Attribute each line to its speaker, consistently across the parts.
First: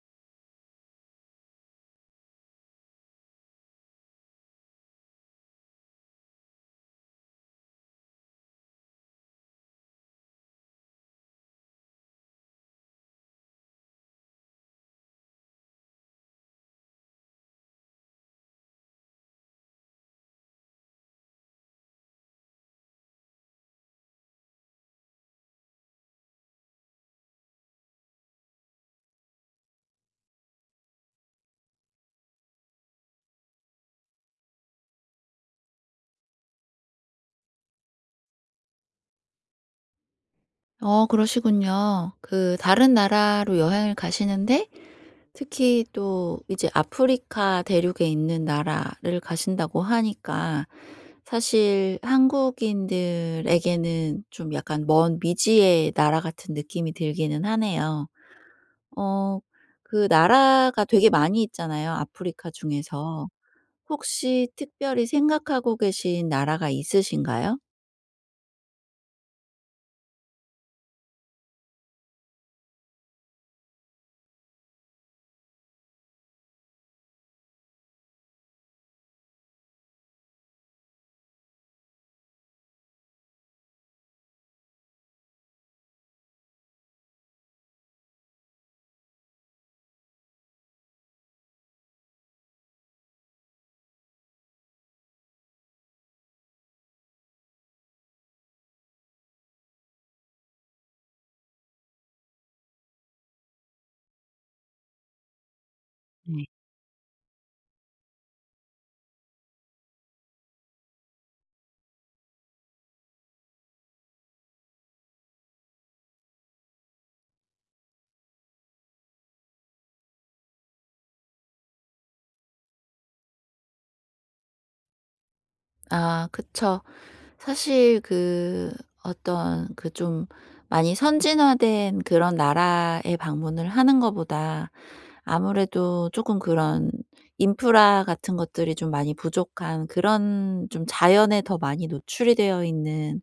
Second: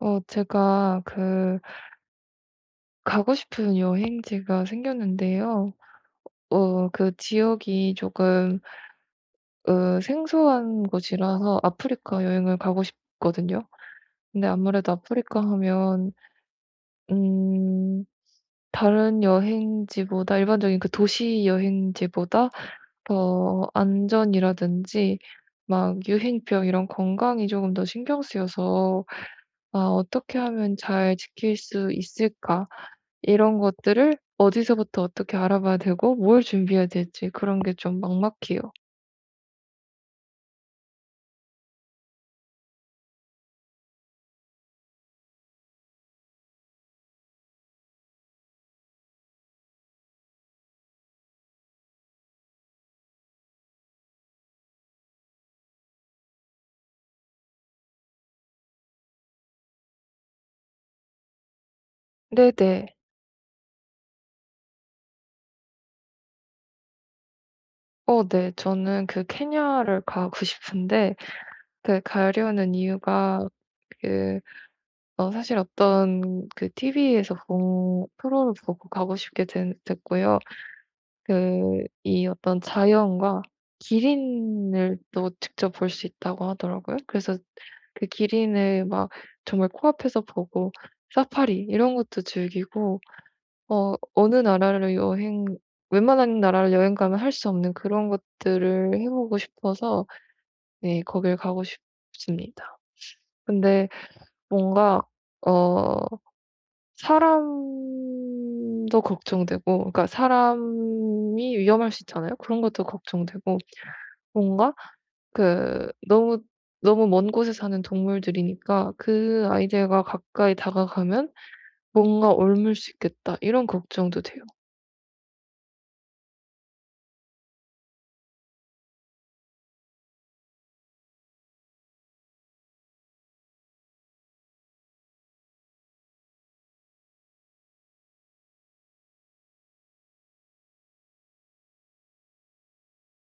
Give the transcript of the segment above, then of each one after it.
Speaker 1: 제가 그 가고 싶은 여행지가 생겼는데요. 그 지역이 조금 생소한 곳이라서 아프리카 여행을 가고 싶거든요. 근데 아무래도 아프리카 하면 음, 다른 여행지보다 일반적인 그 도시 여행지보다 더 안전이라든지 막 유행병 이런 건강이 조금 더 신경 쓰여서 어떻게 하면 잘 지킬 수 있을까? 이런 것들을 어디서부터 어떻게 알아봐야 되고 뭘 준비해야 될지 그런 게 좀 막막해요.
Speaker 2: 그러시군요. 그 다른 나라로 여행을 가시는데 특히 또 이제 아프리카 대륙에 있는 나라를 가신다고 하니까 사실 한국인들에게는 좀 약간 먼 미지의 나라 같은 느낌이 들기는 하네요. 어 그 나라가 되게 많이 있잖아요, 아프리카
Speaker 1: 네네.
Speaker 2: 중에서. 혹시 특별히 생각하고 계신 나라가 있으신가요?
Speaker 1: 어 네. 저는 그 케냐를 가고 싶은데 그 가려는 이유가 그 어 사실 어떤 그 TV에서 본 프로를 보고 가고 싶게 된 됐고요. 그 이 어떤 자연과 기린을 또 직접 볼 수 있다고 하더라고요. 그래서 그 기린을 막 정말 코앞에서 보고 사파리 이런 것도 즐기고 어 어느 나라를 여행 웬만한 나라를 여행 가면 할 수 없는 그런 것들을 해 보고 싶어서 네 거길 가고 싶습니다. 근데 뭔가 어 사람도 걱정되고 그러니까 사람이 위험할 수 있잖아요. 그런 것도 걱정되고 뭔가 그 너무 너무 먼 곳에 사는 동물들이니까 '그 아이들과 가까이 다가가면 뭔가 옮을 수 있겠다.' 이런 걱정도 돼요.
Speaker 2: 아 그쵸. 사실 그 어떤 그 좀 많이 선진화된 그런 나라에 방문을 하는 것보다 아무래도 조금 그런 인프라 같은 것들이 좀 많이 부족한 그런 좀 자연에 더 많이 노출이 되어 있는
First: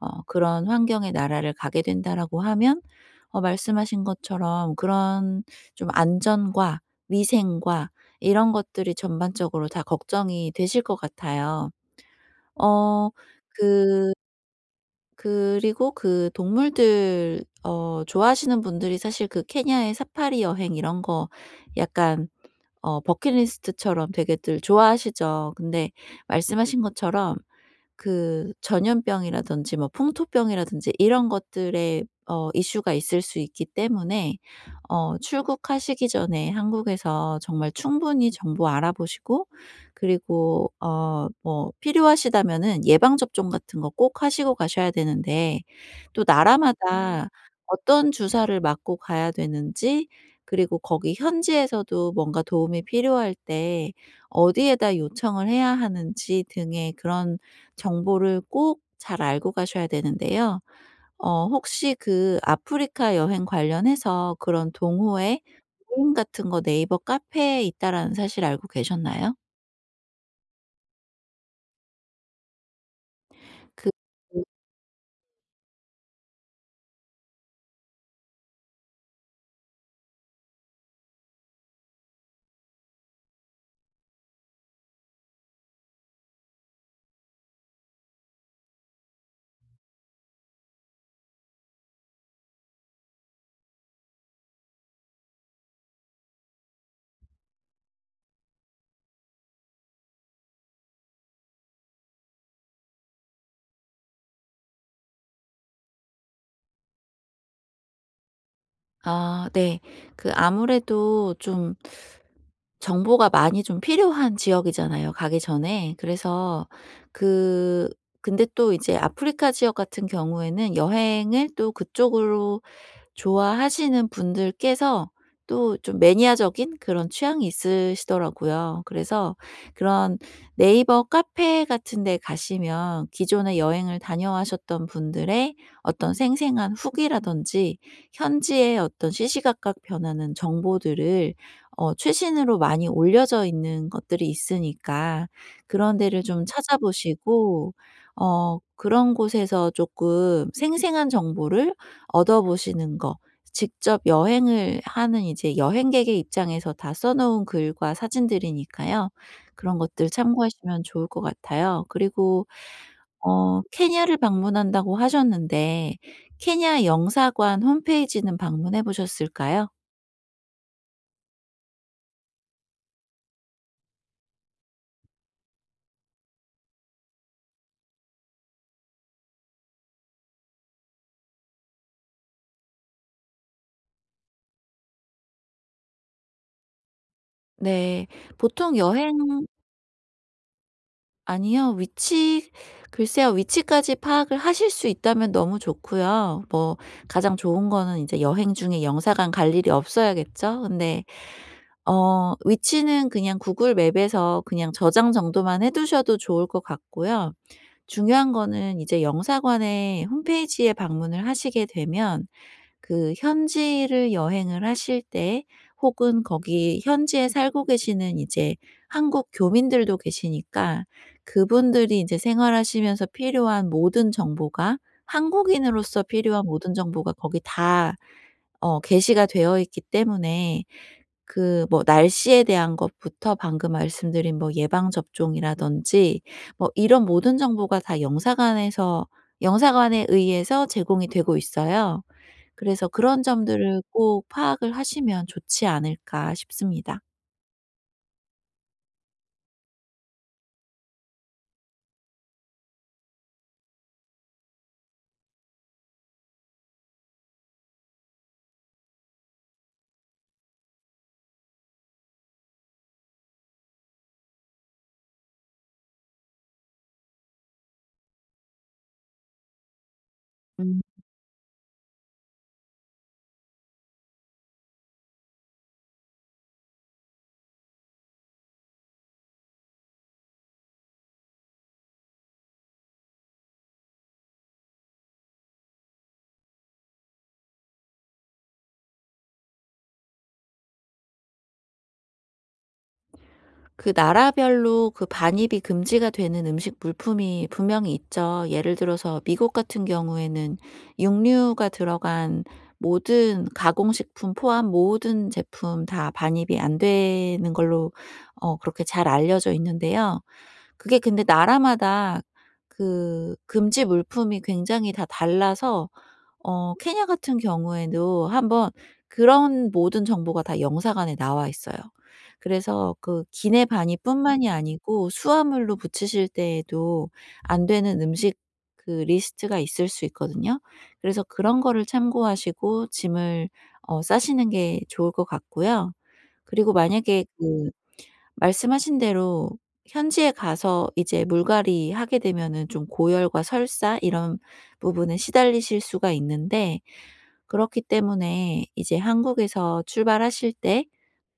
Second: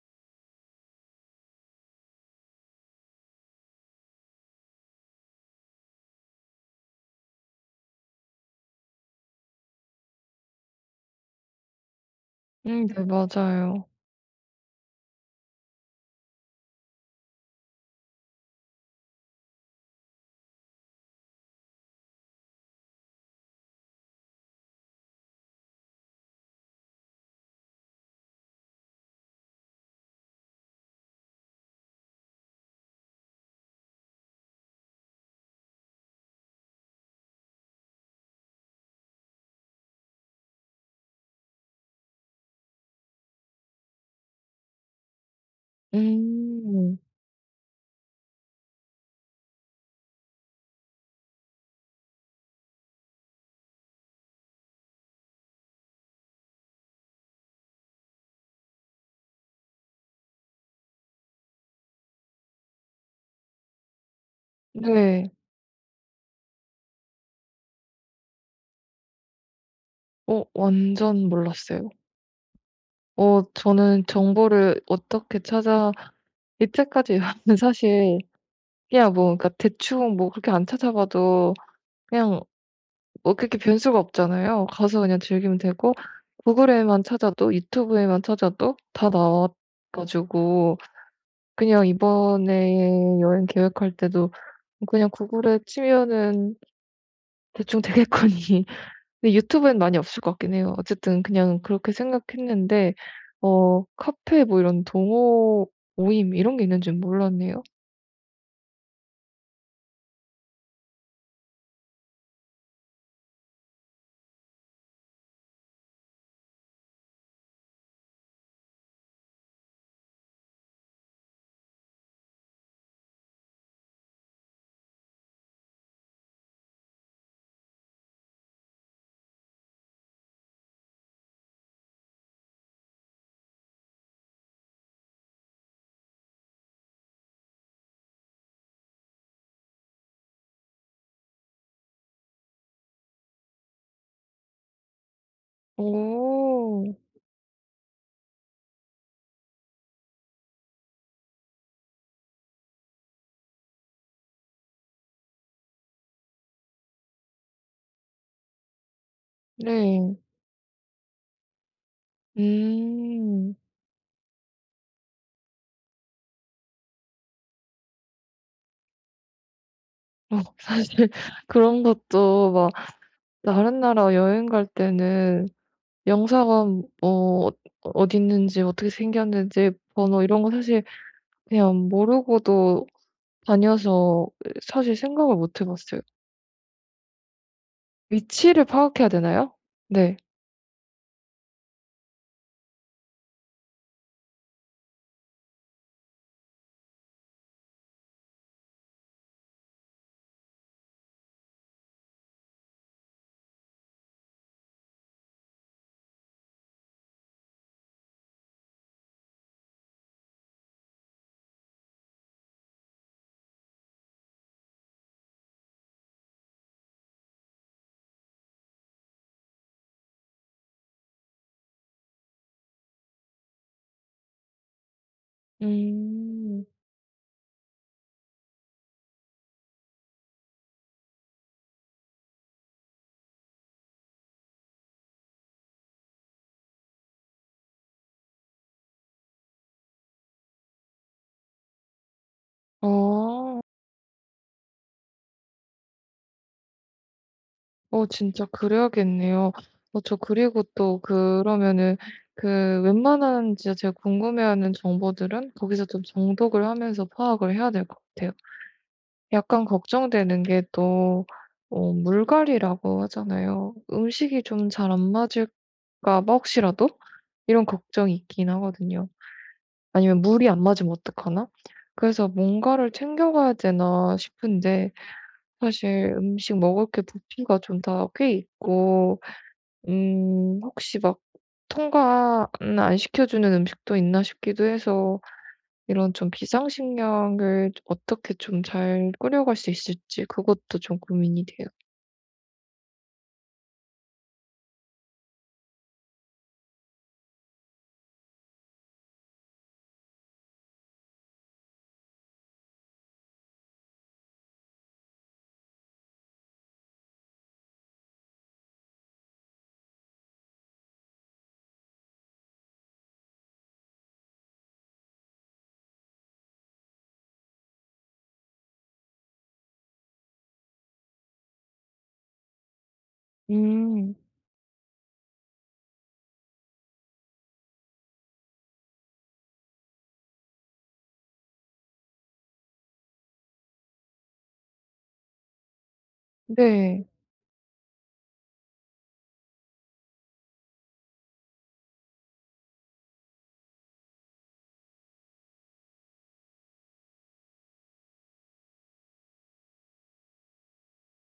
Speaker 2: 그런 환경의 나라를 가게 된다라고 하면 말씀하신 것처럼 그런 좀 안전과 위생과 이런 것들이 전반적으로 다 걱정이 되실 것 같아요.
Speaker 1: 네
Speaker 2: 어
Speaker 1: 맞아요.
Speaker 2: 그리고 그 동물들 좋아하시는 분들이 사실 그 케냐의 사파리 여행 이런 거 약간 버킷리스트처럼 되게들 좋아하시죠. 근데 말씀하신 것처럼 그 전염병이라든지 뭐 풍토병이라든지 이런 것들의 이슈가 있을 수 있기 때문에 출국하시기 전에 한국에서 정말 충분히 정보 알아보시고, 그리고 뭐 필요하시다면은 예방 접종 같은 거 꼭 하시고 가셔야 되는데, 또
Speaker 1: 음.
Speaker 2: 나라마다 어떤 주사를 맞고 가야 되는지, 그리고 거기 현지에서도 뭔가 도움이 필요할 때 어디에다 요청을 해야 하는지 등의 그런 정보를 꼭 잘 알고 가셔야 되는데요. 혹시 그 아프리카 여행 관련해서 그런
Speaker 1: 네.
Speaker 2: 동호회 모임 같은 거 네이버 카페에 있다라는 사실 알고 계셨나요?
Speaker 1: 어 완전 몰랐어요. 어
Speaker 2: 그
Speaker 1: 저는 정보를 어떻게 찾아 이때까지 사실 그냥 뭐 그러니까 대충 뭐 그렇게 안 찾아봐도 그냥 뭐 그렇게 변수가 없잖아요. 가서 그냥 즐기면 되고 구글에만 찾아도 유튜브에만 찾아도 다 나와 가지고 그냥 이번에 여행 계획할 때도 그냥 구글에 치면은 대충 되겠거니. 근데 유튜브엔 많이 없을 것 같긴 해요. 어쨌든 그냥 그렇게 생각했는데 어 카페 뭐 이런 동호 모임 이런 게 있는 줄은 몰랐네요.
Speaker 2: 아 네. 그 아무래도 좀 정보가 많이 좀 필요한 지역이잖아요, 가기 전에. 그래서 그 근데 또 이제 아프리카 지역 같은 경우에는 여행을 또 그쪽으로 좋아하시는 분들께서 또 좀 매니아적인 그런 취향이 있으시더라고요. 그래서 그런 네이버 카페 같은 데 가시면 기존에 여행을 다녀와셨던 분들의 어떤 생생한 후기라든지, 현지의 어떤 시시각각 변하는 정보들을 최신으로 많이 올려져 있는 것들이 있으니까, 그런 데를 좀
Speaker 1: 어.
Speaker 2: 찾아보시고 그런 곳에서 조금 생생한 정보를 얻어보시는 거, 직접 여행을 하는 이제 여행객의 입장에서 다 써 놓은 글과 사진들이니까요. 그런 것들
Speaker 1: 네.
Speaker 2: 참고하시면 좋을 것 같아요. 그리고
Speaker 1: 음.
Speaker 2: 케냐를 방문한다고 하셨는데, 케냐 영사관 홈페이지는 방문해 보셨을까요?
Speaker 1: 어 사실 그런 것도 막 다른 나라 여행 갈 때는 영사관 뭐 어디 있는지 어떻게 생겼는지 번호 이런 거 사실 그냥 모르고도 다녀서 사실 생각을 못 해 봤어요.
Speaker 2: 네.
Speaker 1: 위치를
Speaker 2: 보통
Speaker 1: 파악해야
Speaker 2: 여행.
Speaker 1: 되나요? 네.
Speaker 2: 아니요. 위치. 글쎄요. 위치까지 파악을 하실 수 있다면 너무 좋고요. 뭐 가장 좋은 거는 이제 여행 중에 영사관 갈 일이 없어야겠죠. 근데 위치는 그냥 구글 맵에서 그냥 저장 정도만 해 두셔도 좋을 것 같고요. 중요한 거는 이제 영사관의 홈페이지에 방문을 하시게 되면, 그 현지를 여행을 하실 때, 혹은 거기 현지에 살고 계시는 이제 한국 교민들도 계시니까 그분들이 이제 생활하시면서 필요한 모든 정보가, 한국인으로서 필요한
Speaker 1: 음.
Speaker 2: 모든 정보가 거기 다 게시가 되어 있기 때문에, 그 뭐 날씨에 대한 것부터 방금 말씀드린 뭐 예방 접종이라든지 뭐 이런 모든 정보가 다 영사관에 의해서 제공이 되고 있어요. 그래서 그런
Speaker 1: 아.
Speaker 2: 점들을 꼭 파악을 하시면 좋지 않을까 싶습니다.
Speaker 1: 어 진짜 그래야겠네요. 어 저 그리고 또 그러면은 그 웬만한 진짜 제가 궁금해하는 정보들은 거기서 좀 정독을 하면서 파악을 해야 될 것 같아요. 약간 걱정되는 게 또 어 물갈이라고 하잖아요. '음식이 좀 잘 안 맞을까 봐 혹시라도?' 이런 걱정이 있긴 하거든요. 아니면 '물이 안
Speaker 2: 음.
Speaker 1: 맞으면 어떡하나?' 그래서 뭔가를 챙겨가야 되나 싶은데 사실 음식 먹을 게 부피가 좀 다 꽤 있고 혹시 막통는안 시켜주는 음식도 있나 싶기도 해서 이런 좀 비상식량을 어떻게 좀 잘 꾸려갈 수 있을지 그것도 좀 고민이 돼요.
Speaker 2: 그 나라별로 그 반입이 금지가 되는 음식 물품이 분명히 있죠. 예를 들어서 미국 같은 경우에는 육류가 들어간 모든 가공식품 포함 모든 제품 다 반입이 안 되는 걸로 그렇게 잘 알려져 있는데요. 그게 근데 나라마다 그 금지 물품이 굉장히 다 달라서 케냐 같은 경우에도 한번, 그런 모든 정보가 다 영사관에 나와 있어요. 그래서 그 기내
Speaker 1: 음
Speaker 2: 반입뿐만이 아니고 수화물로 붙이실 때에도 안 되는 음식, 그 리스트가 있을 수 있거든요. 그래서 그런 거를 참고하시고 짐을 싸시는 게 좋을 것 같고요. 그리고
Speaker 1: 네.
Speaker 2: 만약에 그 말씀하신 대로 현지에 가서 이제 물갈이 하게 되면은 좀 고열과 설사, 이런 부분에 시달리실 수가 있는데, 그렇기 때문에 이제 한국에서 출발하실 때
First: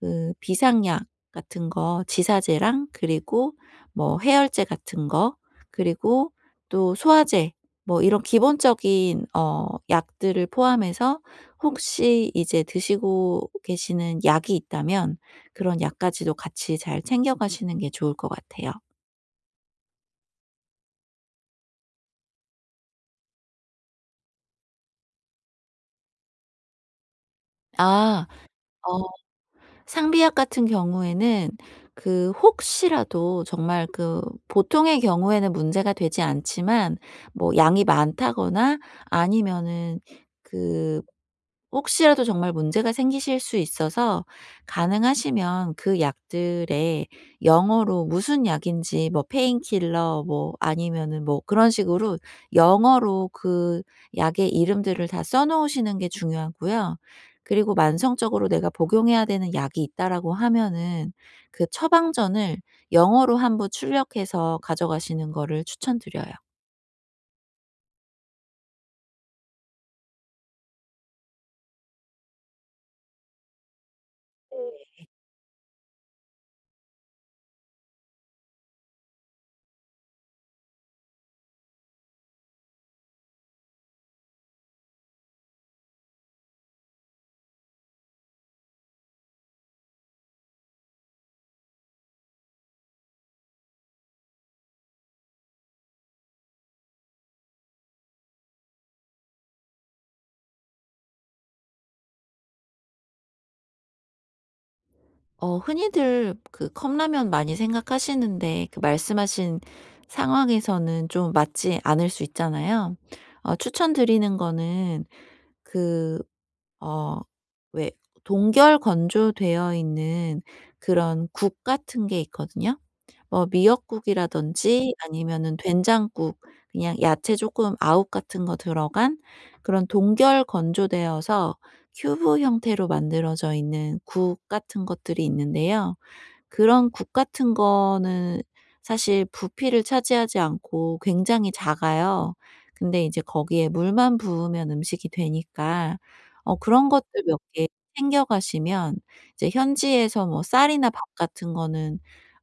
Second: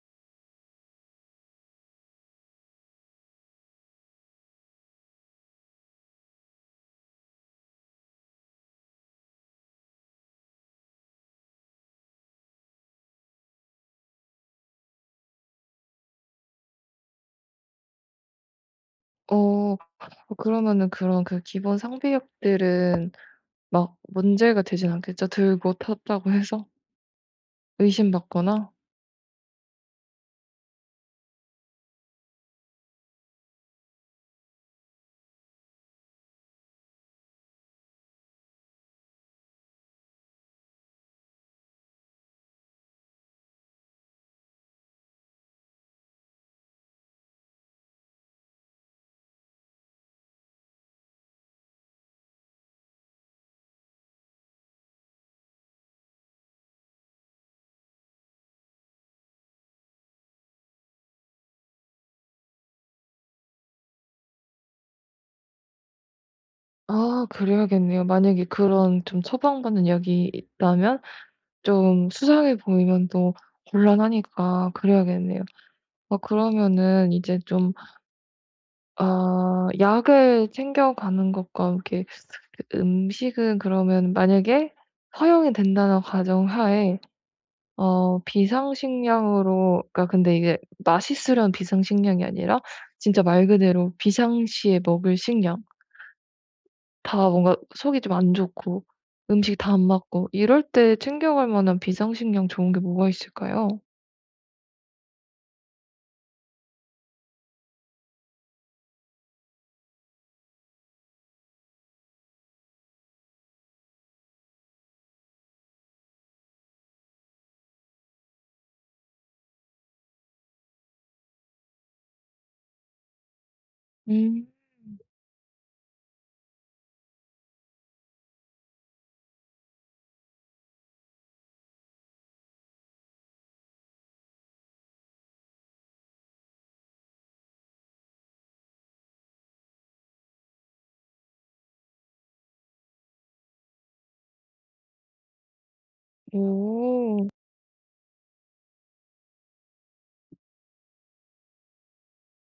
Speaker 2: 그 비상약 같은 거 지사제랑, 그리고 뭐 해열제 같은 거, 그리고 또 소화제, 뭐 이런 기본적인 약들을 포함해서 혹시 이제 드시고 계시는 약이 있다면 그런 약까지도 같이 잘 챙겨 가시는 게 좋을 것 같아요.
Speaker 1: 어 그러면은 그런 그 기본 상비약들은 막 문제가 되진 않겠죠? 들고 탔다고 해서
Speaker 2: 아.
Speaker 1: 의심받거나?
Speaker 2: 어. 상비약 같은 경우에는 그 혹시라도 정말 그, 보통의 경우에는 문제가 되지 않지만, 뭐 양이 많다거나 아니면은 그 혹시라도 정말 문제가 생기실 수 있어서 가능하시면 그 약들에 영어로 무슨 약인지, 뭐 페인킬러 뭐 아니면은 뭐 그런 식으로 영어로 그 약의 이름들을 다 써 놓으시는 게 중요하고요. 그리고 만성적으로 내가 복용해야 되는 약이 있다라고 하면은 그 처방전을 영어로 한부 출력해서 가져가시는 거를 추천드려요.
Speaker 1: 아 그래야겠네요. 만약에 그런 좀 처방받는 약이 있다면? 좀 수상해 보이면 또 곤란하니까 그래야겠네요. 어 그러면은 이제 좀 아 약을 챙겨가는 것과 이렇게 그 음식은 그러면 만약에 허용이 된다는 가정하에 어 비상식량으로 그러니까 근데 이게 맛있으려는 비상식량이 아니라 진짜 말 그대로 비상시에 먹을 식량 다 뭔가 속이 좀 안 좋고 음식 다 안 맞고 이럴 때 챙겨갈 만한 비상식량 좋은 게 뭐가 있을까요?
Speaker 2: 흔히들 그 컵라면 많이 생각하시는데, 그 말씀하신 상황에서는 좀 맞지 않을 수 있잖아요. 추천드리는 거는 그 어 왜, 동결 건조되어 있는 그런 국 같은 게 있거든요. 뭐
Speaker 1: 음.
Speaker 2: 미역국이라든지 아니면은 된장국, 그냥 야채 조금 아욱 같은 거 들어간 그런 동결 건조되어서 큐브 형태로 만들어져 있는 국 같은 것들이 있는데요. 그런 국 같은 거는 사실 부피를 차지하지 않고 굉장히 작아요. 근데 이제 거기에 물만 부으면 음식이 되니까 그런 것들
Speaker 1: 오.
Speaker 2: 몇 개 챙겨 가시면 이제 현지에서 뭐 쌀이나 밥 같은 거는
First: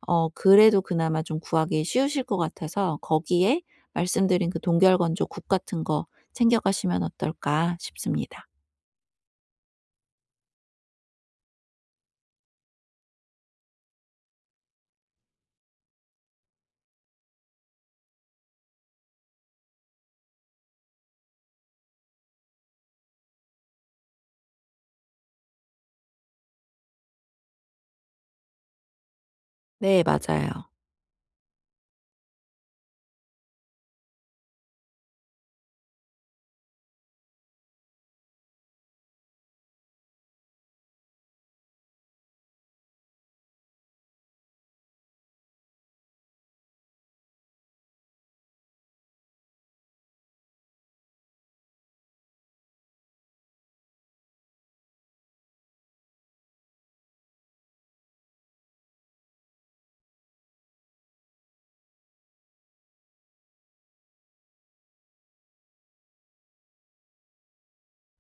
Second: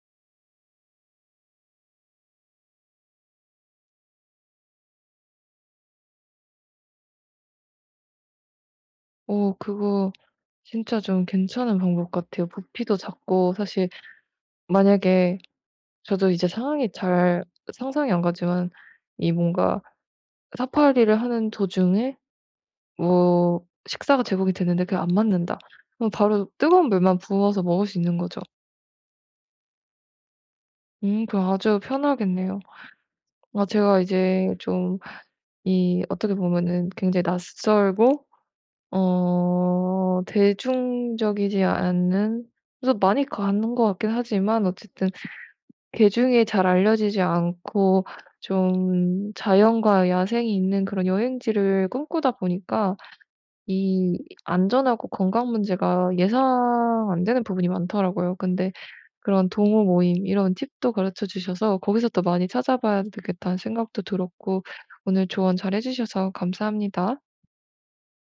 Speaker 2: 그래도 그나마 좀 구하기 쉬우실 것 같아서 거기에 말씀드린 그 동결건조 국 같은 거 챙겨 가시면 어떨까 싶습니다.
Speaker 1: 오 그거 진짜 좀 괜찮은 방법 같아요. 부피도 작고 사실 만약에 저도 이제 상황이 잘 상상이 안 가지만 이 뭔가 사파리를 하는 도중에 뭐 식사가 제공이 됐는데 그게 안 맞는다. 그럼 바로 뜨거운 물만 부어서 먹을 수 있는 거죠.
Speaker 2: 네 맞아요.
Speaker 1: 그럼 아주 편하겠네요. 아 제가 이제 좀 이 어떻게 보면은 굉장히 낯설고 어 대중적이지 않은 그래서 많이 가는 것 같긴 하지만 어쨌든 개중에 잘 알려지지 않고 좀 자연과 야생이 있는 그런 여행지를 꿈꾸다 보니까 이 안전하고 건강 문제가 예상 안 되는 부분이 많더라고요. 근데 그런 동호 모임 이런 팁도 가르쳐 주셔서 거기서 더 많이 찾아봐야 되겠다는 생각도 들었고 오늘 조언 잘해 주셔서 감사합니다.